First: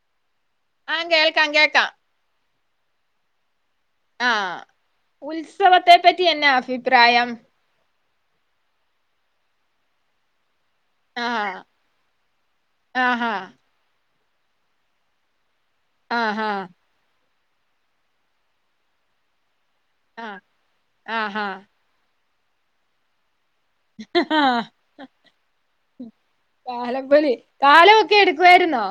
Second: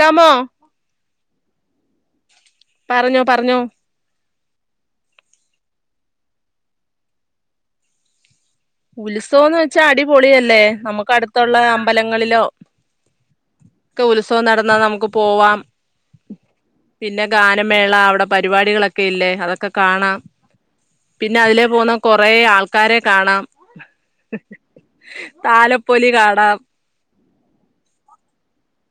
ക്കാമോ ആഹ് കേൾക്കാ കേൾക്കാം പറഞ്ഞോ പറഞ്ഞോ ആഹ് ഉത്സവത്തെ പറ്റി എന്നാ അഭിപ്രായം ഉത്സവം എന്ന് വെച്ചാൽ അടിപൊളിയല്ലേ നമുക്ക് ആഹ് അടുത്തുള്ള അമ്പലങ്ങളിലോ ആഹാ ഒക്കെ ഉത്സവം നടന്നാൽ നമുക്ക് പോവാം. ആഹ് ആഹ്. പിന്നെ ഗാനമേള അവിടെ പരിപാടികളൊക്കെ ഇല്ലേ അതൊക്കെ. ഒക്കെ കാണാം ആഹ് പിന്നെ ആഹാ അതിലെ പോകുന്ന കൊറ ആൾക്കാരെ കാണാം. ആഹ് താലപ്പൊലി കാണാം താലപ്പൊലി. താലമൊക്കെ എടുക്കുവായിരുന്നോ?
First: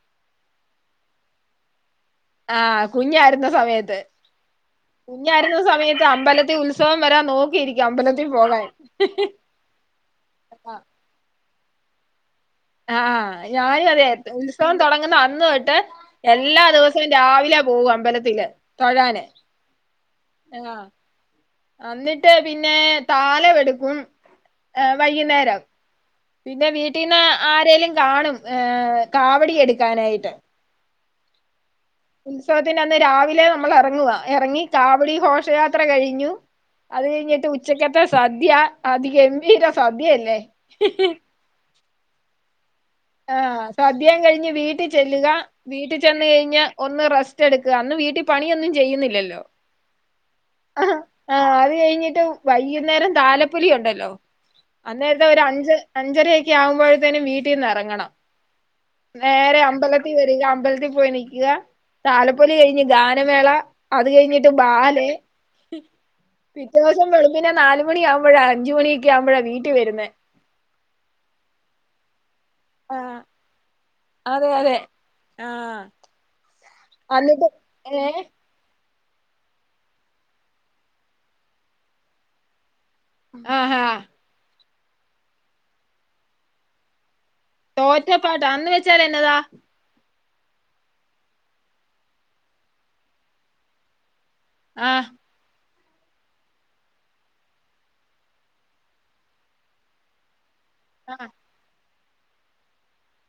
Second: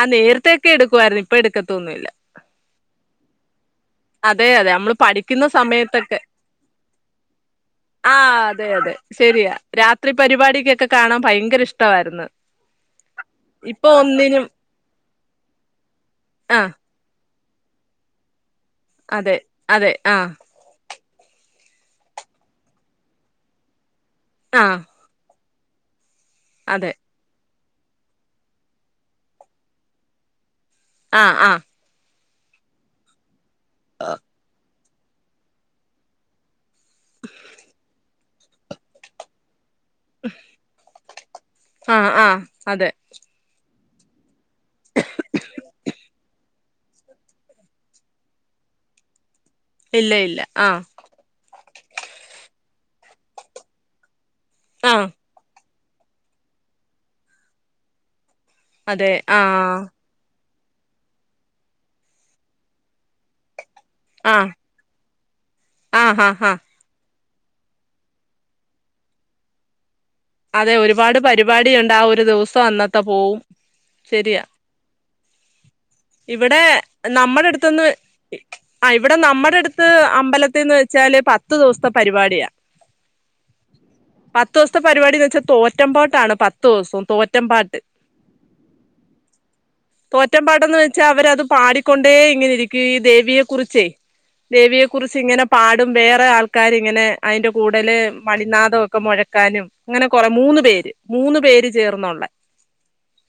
ആഹ് നേരത്തെൊക്കെ എടുക്കുവായിരുന്നു ഇപ്പ എടുക്കത്തൊന്നുമില്ല. ആഹ് കുഞ്ഞായിരുന്ന സമയത്ത്. അതെ അതെ നമ്മള് പഠിക്കുന്ന കുഞ്ഞായിരുന്ന സമയത്ത് സമയത്തൊക്കെ അമ്പലത്തിൽ ഉത്സവം വരാൻ നോക്കിയിരിക്കും ആ അമ്പലത്തിൽ പോകാൻ. അതെ അതെ ശരിയാ രാത്രി പരിപാടിക്കൊക്കെ കാണാൻ ഭയങ്കര ഇഷ്ടമായിരുന്നു. ആഹ് ഇപ്പൊ ഞാനും അതെ ഒന്നിനും ഉത്സവം തുടങ്ങുന്ന അന്ന് തൊട്ട് ആ എല്ലാ ദിവസവും. രാവിലെ പോകും അമ്പലത്തിൽ. അതെ അതെ ആഹ് ആഹ്. എന്നിട്ട് പിന്നെ താലം എടുക്കും. ആഹ്. വൈകുന്നേരം പിന്നെ വീട്ടീന്ന്. ആരേലും കാണും ഏഹ് കാവടി എടുക്കാനായിട്ട്. ആഹ് ആഹ്. ഉത്സവത്തിന്റെ അന്ന് രാവിലെ നമ്മൾ ഇറങ്ങുവ ഇറങ്ങി കാവടി ഘോഷയാത്ര കഴിഞ്ഞു. അത് കഴിഞ്ഞിട്ട് ഉച്ചക്കത്തെ സദ്യ അതി ഗംഭീരം. സദ്യല്ലേ. ആഹ് ആഹ് അതെ. ആഹ് സദ്യം കഴിഞ്ഞ് വീട്ടിൽ ചെല്ലുക വീട്ടിൽ ചെന്ന് കഴിഞ്ഞ ഒന്ന് റെസ്റ്റ് എടുക്കുക അന്ന് വീട്ടിൽ പണിയൊന്നും ചെയ്യുന്നില്ലല്ലോ. ഇല്ല ഇല്ല ആഹ്. ആഹ് അത് കഴിഞ്ഞിട്ട് വൈകുന്നേരം താലപ്പൊലി ഉണ്ടല്ലോ ആഹ് അന്നേര ഞ് അഞ്ച് അഞ്ചരൊക്കെ ആവുമ്പോഴത്തേനും വീട്ടിൽന്ന് ഇറങ്ങണം അതെ നേരെ ആഹ് അമ്പല വരിക അമ്പലത്തിൽ പോയി നിൽക്കുക താലപ്പൊലി കഴിഞ്ഞ് ഗാനമേള. അത് ആഹ് കഴിഞ്ഞിട്ട് ബാല് ആഹ് ആഹ് ആഹ് ദിവസം വെളുപിന്നെ നാലുമണിയാവുമ്പോഴ അഞ്ചു മണിയൊക്ക ആകുമ്പോഴ വീട്ടിൽ വരുന്നെ. അതെ ഒരുപാട് പരിപാടിയുണ്ട് ആഹ് ഒരു ദിവസം ആ അന്നത്തെ പോകും. അതെ അതെ. ആ ഇവിടെ എന്നിട്ട് നമ്മടെ അടുത്തൊന്ന്. ഏ ആഹ ഇവിടെ നമ്മുടെ അടുത്ത് അമ്പലത്തിന്ന് വെച്ചാല് പത്തു ദിവസത്തെ പരിപാടിയാ. ആഹ് ആഹ. പത്ത് ദിവസത്തെ പരിപാടിന്ന് വച്ചാൽ തോറ്റമ്പാട്ടാണ് പത്ത് ദിവസം തോറ്റ തോറ്റപ്പാട്ടാ അന്ന് വെച്ചാൽ എന്നതാ. തോറ്റ പാടന്ന് വെച്ചാ അവരത് പാടിക്കൊണ്ടേ ഇങ്ങനെ ഇരിക്കും ഈ ദേവിയെ കുറിച്ചേ. ദേവിയെ ആ കുറിച്ച് ഇങ്ങനെ. പാടും വേറെ ആൾക്കാരി ഇങ്ങനെ അതിന്റെ കൂടുല് മണിനാഥംക്കെ മുഴക്കാനും. അങ്ങനെ കൊറേ മൂന്ന് പേര് ആ മൂന്ന് പേര് ചേർന്നള്ള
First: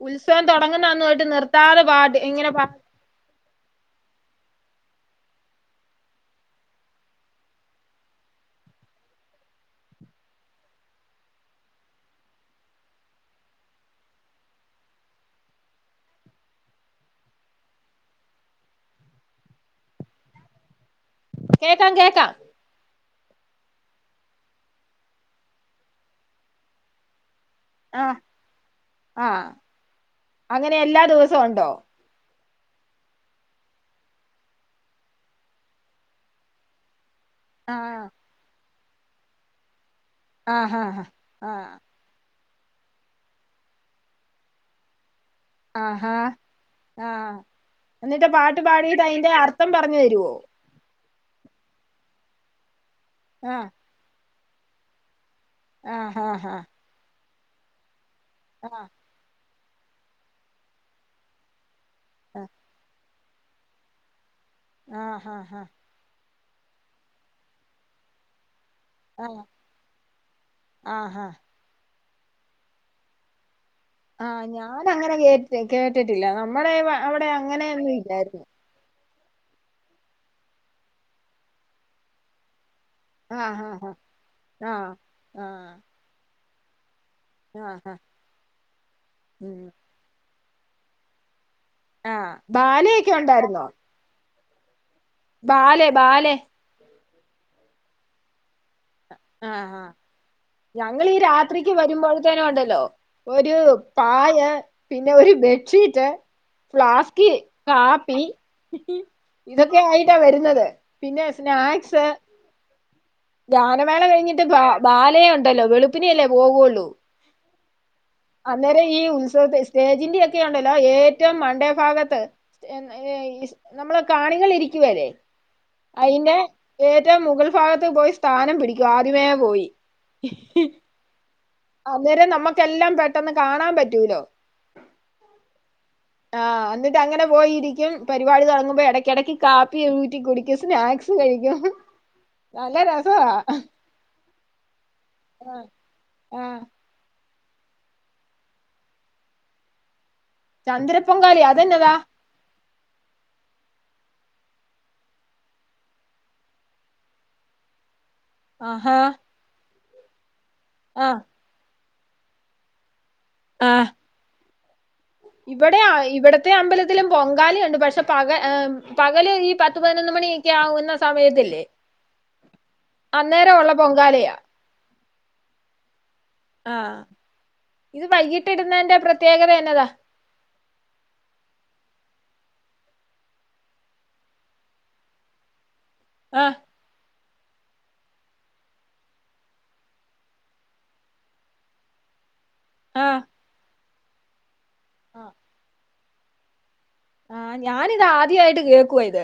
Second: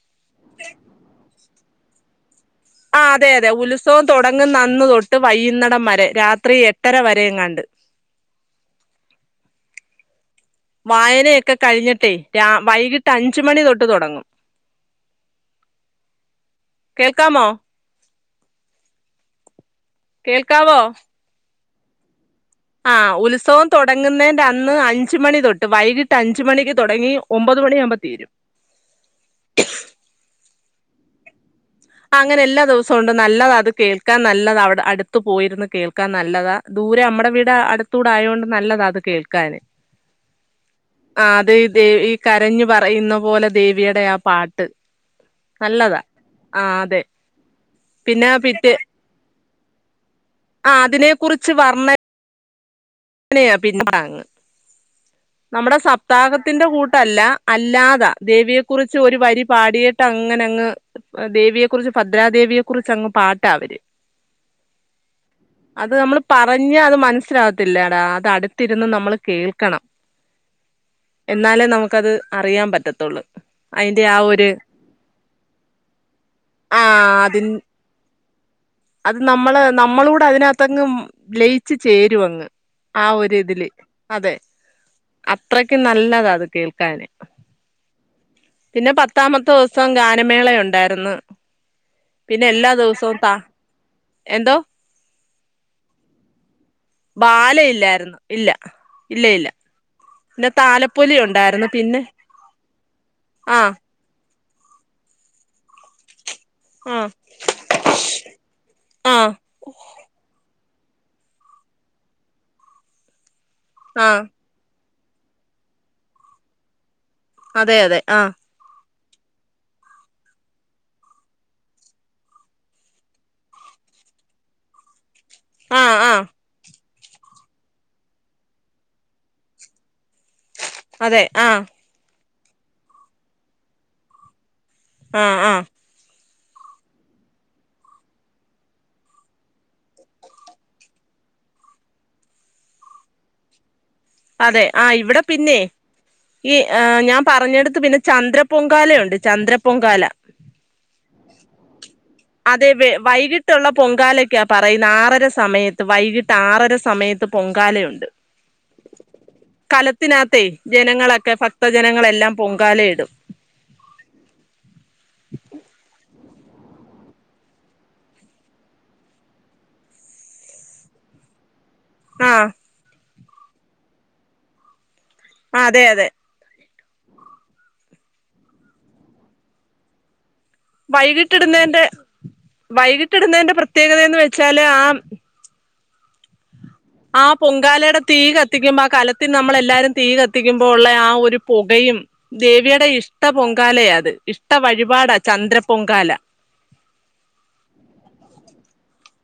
ഉത്സവം തുടങ്ങുന്നതന്ന പോയിട്ട് നിർത്താത പാട് ഇങ്ങനെ. ആഹ് അതെ അതെ ഉത്സവം തുടങ്ങന്ന അന്ന് തൊട്ട് വൈ്യുന്നിടം വരെ രാത്രി എട്ടര വരെയങ്ങാണ്ട്. വായനയൊക്കെ കഴിഞ്ഞട്ടെ രാ വൈകിട്ട് അഞ്ചുമണി തൊട്ട് തുടങ്ങും. കേൾക്കാമോ? കേൾക്കാവോ? കേക്കാം കേക്കാം. ആഹ് ഉത്സവം തുടങ്ങുന്നതിന്റെ അന്ന് അഞജ്‌ മണി തൊട്ട് വൈകിട്ട് അഞ്ച മണിക്ക് തുടങ്ങി. ഒമ്പത് മണിയാവുമ്പോ തിരും. ആഹ് അങ്ങനെ എല്ലാ ദിവസവും ഉണ്ടോ. അങ്ങനെ എല്ലാ ദിവസം കൊണ്ട് നല്ലതാ അത് കേൾക്കാൻ നല്ലതാ അവിടെ അടുത്ത പോയിരുന്ന് കേൾക്കാൻ നല്ലതാ ദൂരെ നമ്മടെ വീട് ആ അടുത്തൂടെ ആയതൊണ്ട് നല്ലത അത് കേൾക്കൻ ആഹാ ആഹ് ആ അത് േദവി കരഞ്ഞു പറയുന്ന പോലെ ദേവിയുടെ ആഹ് പാട്ട്. നല്ലതാ ആഹാ ആ അതെ ആഹ് എന്നിട്ട് പിന്നെ പാട്ട് പാടിട്ട് അതിന്റെ അർത്ഥം പറഞ്ഞു തരുവോ. ആഹ് അതിനെ കുറിച്ച് വർണ അങ്ങന ആഹ് പി നമ്മുടെ ആഹ് ആഹ് സപ്താഹത്തിന്റെ കൂട്ടല്ല അല്ലാതാ ദേവിയെ കുറിച്ച് ആഹ് ഒരു വരി പാടിട്ട് അങ്ങനെ അങ്ങ് ദേവിയ കുറിച്ച് ഭദ്രാദേവിയെ കുുറിച്ച് അങ്ങ് പാട്ടാ അവര് ആഹ് ഹാ ഹാ ഹാ. അത് നമ്മൾ പറഞ്ഞ അത് മനസ്സിലാവത്തില്ലേടാ അത് അടു തിരുന്ന് നമ്മള് ആഹ് കേൾക്കണം ആഹ് ആഹ് എന്നാലേ നമുക്കത് അറിയാൻ പറ്റത്തുള്ളൂ. അതിന്റെ ആ ആഹ് ഒരു ഞാങ്ങനെ കേട്ട് കേട്ടിട്ടില്ല നമ്മളെ ആ അവിടെ അതി അങ്ങനെയൊന്നും ഇല്ലായിരുന്നു. അത് നമ്മള് നമ്മള കൂടെ അതിനകത്തങ്ങ് ലയിച്ച് ചേരു അങ്ങ്. ആഹ് ഒരിതില് അതെ ആഹ് ആഹ് അത്രയ്ക്കും നല്ലതാ അത് കേൾക്കാന്. ആഹ് ആഹ് പിന്നെ പത്താമത്തെ ഉം ദിവസം ഗാനമേളയ ഉണ്ടായിരുന്നു. ആഹ് പിന്നെ എല്ലാ ബല്യൊക്കെ ദിവസവും താ ഉണ്ടായിരുന്നോ. എന്തോ. Ballet ballet. ബാലയില്ലായിരുന്നു ഇല്ല ഇല്ല ഇല്ല. പിന്നെ ഞങ്ങീഈ താലപ്പൊലി ഉണ്ടായിരുന്നു രാത്രിക്ക് പിന്നെ വരുമ്പോഴത്തേനെ ഉണ്ടല്ലോ ഒരു ആ പായ പിന്നെ ഒരു ബെഡ്ഷീറ്റ് ആ ഫ്ലാസ്ക് കാപ്പി ആ ഇതൊക്കെയിട്ടാ വരുന്നത് പിന്നെ സ്നാക്സ് ധാനമേള ആ കയിഞ്ഞിട്ട് ബ ബാലയേ ഉണ്ടല്ലോ വെളുപ്പിനേ അല്ലേ പോകുള്ളൂ. അതെ അതെ ആഹ്. അന്നേരം ഈ ഉത്സവത് സ്റ്റേജിന്റെ ഒക്കെണ്ടല്ലോ ഏറ്റവും മണ്ടേ ഭാഗത്ത്. നമ്മളെ കാണികൾ ഇരിക്കുവലെ. ആ ആ അയിന്റെ ഏറ്റവും മുകൾ ഭാഗത്ത് പോയി സ്ഥാനം പിടിക്കും ആദ്യമേ പോയി. അതെ ആഹ്. അന്നേരം നമ്മുക്കെല്ലാം പെട്ടെന്ന് കാണാൻ പറ്റൂലോ. ആഹ് ആഹ്. [inaudible] ആഹ് എന്നിട്ട് അങ്ങനെ പോയിരിക്കും പരിപാടി തുടങ്ങുമ്പോ ഇടക്കിടക്ക് കാപ്പി ഊറ്റി കുടിക്ക സ്നാക്സ് കഴിക്കും നല്ല രസവാ അതെ ആഹ് ഇവിടെ പിന്നെ ഈ ആഹ് ഞാൻ പറഞ്ഞടുത്ത് പിന്നെ ചന്ദ്ര പൊങ്കാലുണ്ട് ചന്ദ്രപൊങ്കാല. ചന്ദ്ര പൊങ്കാലയൊ അതന്നതാ. അതെ വ വൈകിട്ടുള്ള പൊങ്കാലൊക്കാ പറയുന്ന ആറര സമയത്ത് വൈകിട്ട് ആറര സമയത്ത് പൊങ്കാലയുണ്ട്. ആഹാ കലത്തിനകത്തെ ആഹ് ജനങ്ങളൊക്കെ ഭക്തജനങ്ങളെല്ലാം പൊങ്കാലയിടും. ആഹ്. ഇവിടെയാ ഇവിടത്തെ അമ്പലത്തിലും പൊങ്കാലിയ ഉണ്ട് പക്ഷെ പക പകല് ഈ പത്ത് പതിനൊന്ന് മണി ച്ച ആവുന്ന സമയത്തില്ലേ. ആഹ്. അന്നേര ഉള്ള പൊങ്കാലയ. ആഹ് അതെ അതെ. ആഹ് ഇത് വൈകിട്ട ഇടുന്നെ ന്റെ പ്രത്യേകത എന്നതാ. വൈകീട്ടിട്ന്നേന്റെ വൈകിട്ടിട്ന്നേന്റെ പ്രത്യേകത എന്ന് വെച്ചാല് ആഹ് ആഹ് ആഹ് പൊങ്കാലേടെ തീ കത്തിക്കുമ്പോ ആഹ് കലത്തില് നമ്മളെല്ലാരും തീ കത്തിക്കുമ്പോള്ളേ ആ ഒരു പൊകയും ദേവീടെ ആഹ് ഇഷ്ട പൊങ്കാലയാ അത് ഇഷ്ട വഴിപാടാ ചന്ദ്ര പൊങ്കാല ആഹ് ഞാാനിത് ആദ്യായിട്ട് കേക്കുവാ ഇത്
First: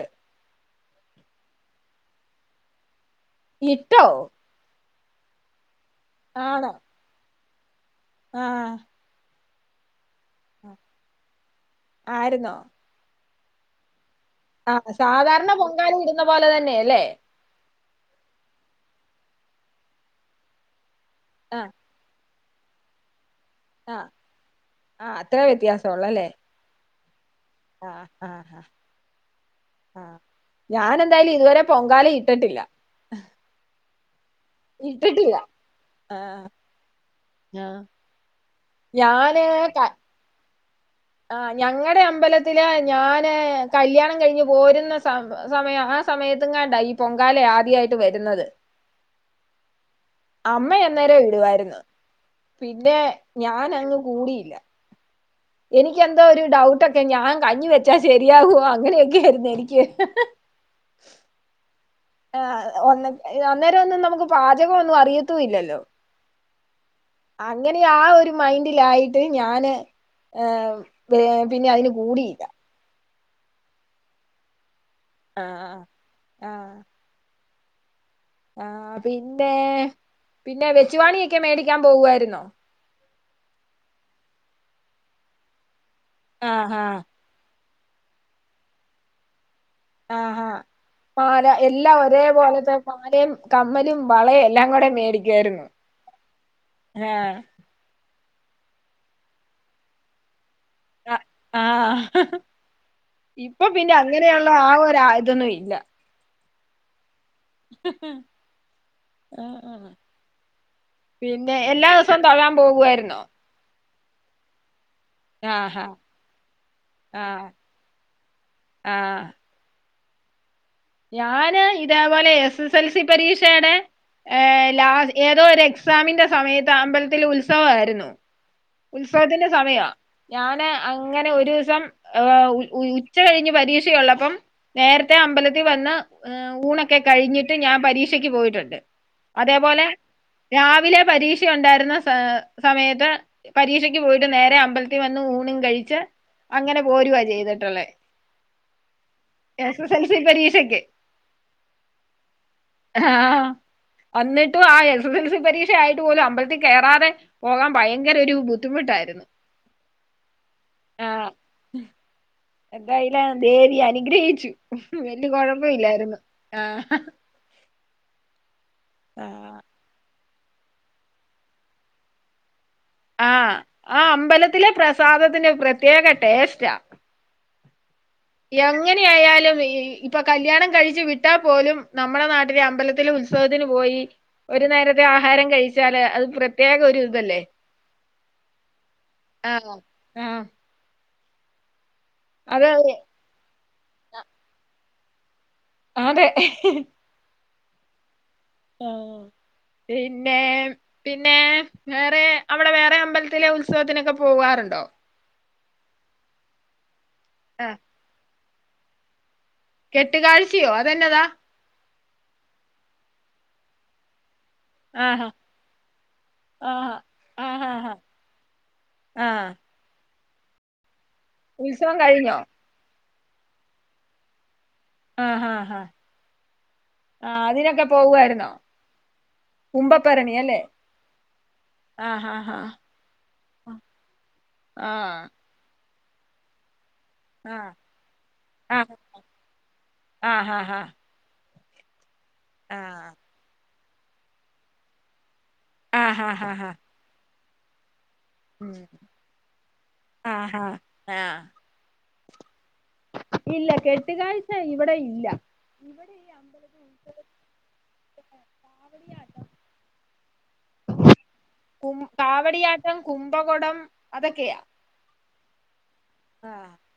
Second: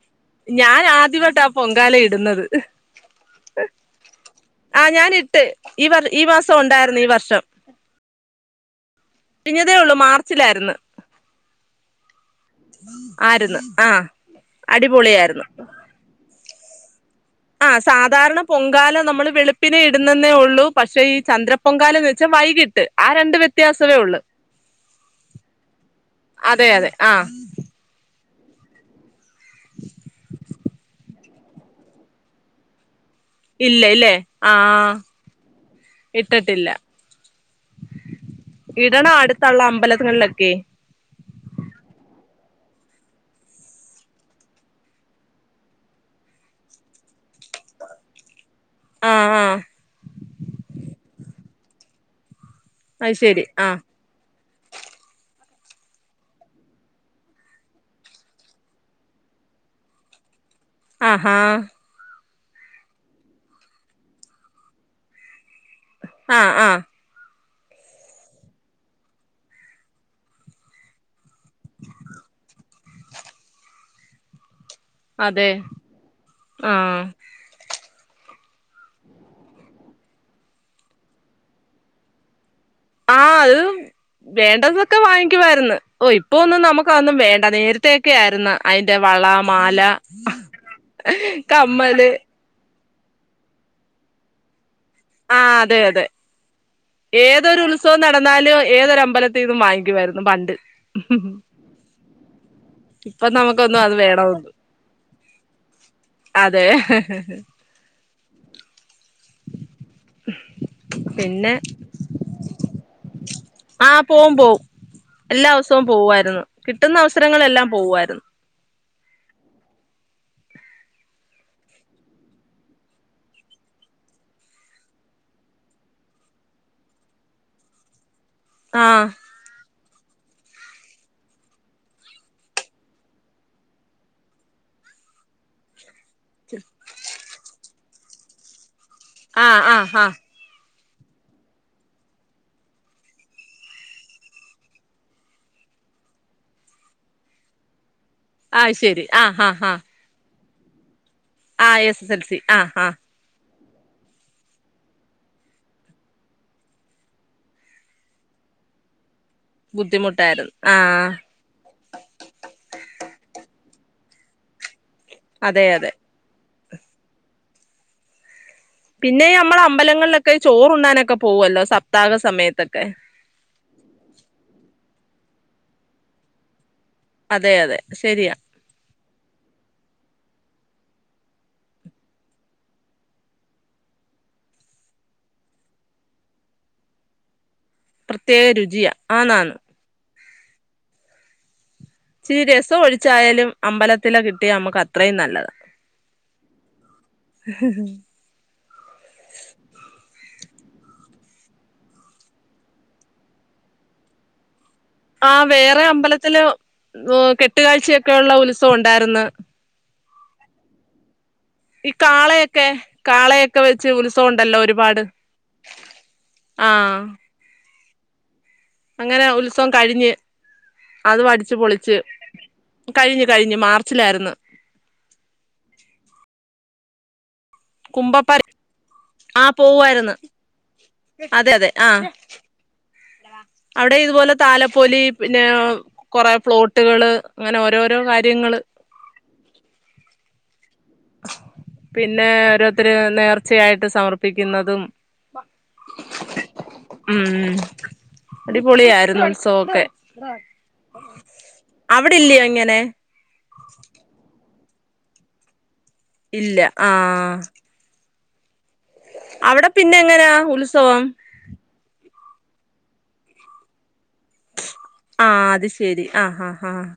ഞാന് ആദ്യവായിട്ട അ പൊങ്കാല ഇടുന്നത് ഇട്ടോ ആഹ് ഞാനിട്ട് ഈ വർ ഈ മാസം ആണോ ഒണ്ടാര്ന്ന് ഈ വർഷം ആഹ് കഴിഞ്ഞതേ ഒള്ളു മാർച്ചിലാര്ന്ന് ആയിരുന്നോ ആര്ന്ന് ആഹ് ആഹ് അടിപൊളിയായിരുന്നു സാധാര്ണ പൊങ്കാല ഇട്ന്ന പോലെ തന്നെ അല്ലേ ആഹ് സാധാര്ണ പൊങ്കാല നമ്മള് വെള്പ്പിനെ ഇടുന്നന്നേ ഒള്ളൂ പക്ഷെ ഈ ചന്ദ്ര ആഹ് പൊങ്കാല വെ ച്ച് വൈകീട്ട് ആ രണ്ട് വ്യത്യാസവേ ആഹ് ഒള്ളൂ ആഹ് അത്രേ വ്യത്യാസൊള്ളൂ അല്ലേ അതെ അതെ ആഹ് ആഹ് ആഹ് ആഹ് ആഹ് ഞാനെന്തായാലും ഇതുവരെ പൊങ്കാല ഇട്ടിട്ടില്ല ഇല്ലലെ ഇട്ടിട്ടില്ല ആഹ് ഇട്ടിട്ടില്ല ആഹ് ഇടണം ഞാന് അട്ത്തള്ള ക അമ്പലത്ത്ന്നോക്കെ ആഹ് ഞങ്ങടെ അമ്പലത്തില് ഞാന് കല്യാണം കഴിഞ്ഞ് പോരുന്ന സ സമയം എഹ് സമയത്തും കാണ്ടാ ഈ പൊങ്കാല ആദ്യായിട്ട് വരുന്നത് ആഹ് ആഹ് അമ്മേ അന്നേരം വിടുവായിരുന്നു പിന്നെ അത് ശരി ആഹ് ഞാനങ്ങ് കൂടിയില്ല എനിക്കെന്തോ ഒരു ഡൗട്ടൊക്കെ ഞാൻ കഞ്ഞി വെച്ചാ ശെരിയാവോ അങ്ങനൊക്കെയായ്രുന്നു എനിക്ക് ആഹ് ഹാ ആഹ് ഒ അന്നേരം ഒന്നും നമുക്ക് പാചകം ഒന്നും അറിയത്തൂല്ലല്ലോ ആഹ് ആഹ് അങ്ങനെ ആഹ് ഒരു മൈൻഡിലായിട്ട് ഞാന് ഏഹ് പിന്നെ ഐന് കൂടിയില്ല അതെ ആഹ് ആഹ് ആഹ് പിന്നെ പിന്നെ വെച്ചുവാണിയൊക്കെ മേടിക്കാൻ പോവായിരുന്നോ ആഹ് അത് വേണ്ടതൊക്കെ വാങ്ങിക്കുവായിര്ന്ന് ഓഹ് ഇപ്പൊ ഒന്നും ആഹ് നമുക്ക് ആഹ് അതൊന്നും വേണ്ട നേരത്തൊക്കെ ആയിര്ന്ന് ഐന്റെ വള മാല ആഹ് ഹാ മാല എല്ലാ കമ്മല് ഒരേ പോലത്തെ മാലേം കമ്മലും വളേം എല്ലാം കൂടെ മേടി ആഹ് അതെ അതെ ആഹ് ഏതൊരു ഉ ൽഝവം നടന്നാലും ഏതൊരമ്പലത്തീന്നും വാങ്ങിക്കുവായിരുന്നു പണ്ട് ആഹ് ആഹ് ഇപ്പൊ നമുക്കൊന്നും പിന്നെ അത് അങ്ങനേ ഒള്ള വേണോന്നും ആ ഒര ഇതൊന്നു ഇല്ല അതെ ആഹ് ആഹ് പിന്നെ എല്ലാ ദിസോം തൊഴാൻ പോകുവായ്ര്ന്നോ ആഹ് പോവും പോവും എല്ലാ ആഹ് സോം ആഹ് പോവാര്ന്നു കിട്ടുന്ന ആഹ് അവസരങ്ങളെല്ലാം പോവാര്ന്നു ആഹ് ഞാന് ഇതേപോലെ എസ് എസ് എൽ സി പരീക്ഷേടെ ഏഹ് ലാ ഏതോ ഒര് എക്സാമിന്റെ സമയത്ത് അമ്പലത്തില് ഉത്സവായിരുന്നു ആഹ് ഉത്സവത്തിന്റെ സമയാ ഞാന് അങ്ങനെ ഒരൂസം ഉച്ച കഴിഞ്ഞ് പരീക്ഷ ഉള്ളപ്പം നേരത്തെ അമ്പല ത്തി വന്ന് ഊണൊക്കെ കഴിഞ്ഞിട്ട് ഞാൻ പരീക്ഷക്ക് പോയിട്ടുണ്ട് ആഹ് അതേപോലെ ആഹ് ആഹ് രാവിലെ പരീക്ഷ ഒണ്ടായിര്ന്ന സ സമയത്ത് പരീക്ഷക്ക് പോയിട്ട് നേരെ അമ്പലത്തി വന്ന ഊണും കഴിച്ച് അങ്ങനെ പോരുവാ ചെയ്തിട്ടുള്ളേ അയ് ശരി ആഹ് ഹ ഹ എസ് എസ് എൽ സി പരീക്ഷക്ക് ആഹ് എസ് എസ് എൽ സി ആഹ് ആഹ് ആഹ് വന്നിട്ടും ആ എസ് എസ് എൽ സി പരീക്ഷ ആയിട്ട് പോലും അമ്പഴത്തിൽ കേറാതെ പോകാൻ ഭയങ്കര ഒരു ബുദ്ധിമുട്ടായിരുന്നു ബുദ്ധിമുട്ടായിരുന്നു ആഹ് എന്തായില്ല ദേവി അനുഗ്രഹിച്ചു വല്യയ അതെ കുഴപ്പ അതെ ഇല്ലായിരുന്നു ആഹ് പിന്നെ ആഹ് നമ്മള അമ്പലങ്ങളിലൊക്കെ ചോറുണ്ണാനൊക്കെ പോവല്ലോ സപ്താഹ സമയത്തൊക്കെ ആഹ് ആ അമ്പലത്തിലെ പ്രസാദത്തിന്റെ പ്രത്യേക ടേസ്റ്റാ അതെ അതെ ശരിയ എങ്ങനെ ആയാലും ഇപ്പൊ കല്യാണം കഴിച്ചു വിട്ടാൽ പോലും നമ്മുടെ നാട്ടിലെ അമ്പലത്തിലും ഉൽ ഉത്സവത്തിന് പോയി ഒരു നേരത്തെ ആഹാരം കഴിച്ചാല് അത് പ്രത്യേക ഒരു ഇതല്ലേ പ്രത്യേക രുചിയാ ആന്ന് ആന്ന് ആഹ് ആഹ് ഇച്ചിരി അതെ രസം അതെ ഒഴിച്ചായാലും അമ്പലത്തിലെ കിട്ടിയാ നമ്മക്ക് അത്രയും നല്ലത് അതെ [unintelligible] ആഹ് പിന്നെ പിന്നെ വേറെ അവിടെ വേറെ അമ്പലത്തിലെ ഉത്സവത്തിനൊക്കെ പോകാറുണ്ടോ ആഹ് വേറെ അമ്പലത്തില് ആ കെട്ടുകാഴ്ചയൊക്കെ ഉള്ള ഉത്സവം ഉണ്ടാരുന്ന് കെട്ട്കാഴ്ചയോ അതെന്നതാ ഈ കാളയൊക്കെ കാളയൊക്കെ വെച്ച് ഉത്സവം ഉണ്ടല്ലോ ഒരു ആഹ് ആഹ് ആഹ് ആഹ് അങ്ങനെ ഉത്സവം കഴിഞ്ഞ് അതും അടിച്ചു ഉത്സവം പൊളിച്ച് കഴിഞ്ഞോ കഴിഞ്ഞു കഴിഞ്ഞു മാർച്ചിലായിരുന്നു ആഹ് ഹാ ഹാ ആഹ് അതിനൊക്കെ പോകുവായിരുന്നോ ആഹ് പോവുവായിരുന്നു അതെ അതെ ആഹ് ആഹാഹാ അവിടെ ഇതുപോലെ താലപ്പൊലി ആഹ് പിന്നെ കൊറെ ഫ്ലോട്ടുകള് ആഹ് ആഹ് ആഹ് പിന്നെ ഓരോരുത്തര് നേർച്ചയായിട്ട് സമർപ്പിക്കുന്നതും ആഹ് ഹാ ഹാ ഹാ ഉം അടിപൊളിയായിരുന്നു ഉത്സവൊക്കെ ആഹാ ആഹ് അവിടെ ഇല്ലയോ ഇങ്ങനെ ഇല്ല കെട്ടുകാഴ്ച ഇവിടെ ഇല്ല ഇവിടെ ഈ ഇല്ല അമ്പല ആഹ് ഉ കാവടി ആടും അവിടെ പിന്നെ എങ്ങനാ ഉത്സവം കും കാവടിയാട്ടം കുംഭകോടം അതൊക്കെയാ ആഹ് അത് ശെരി ആഹ് ആ ആഹ് ആഹ്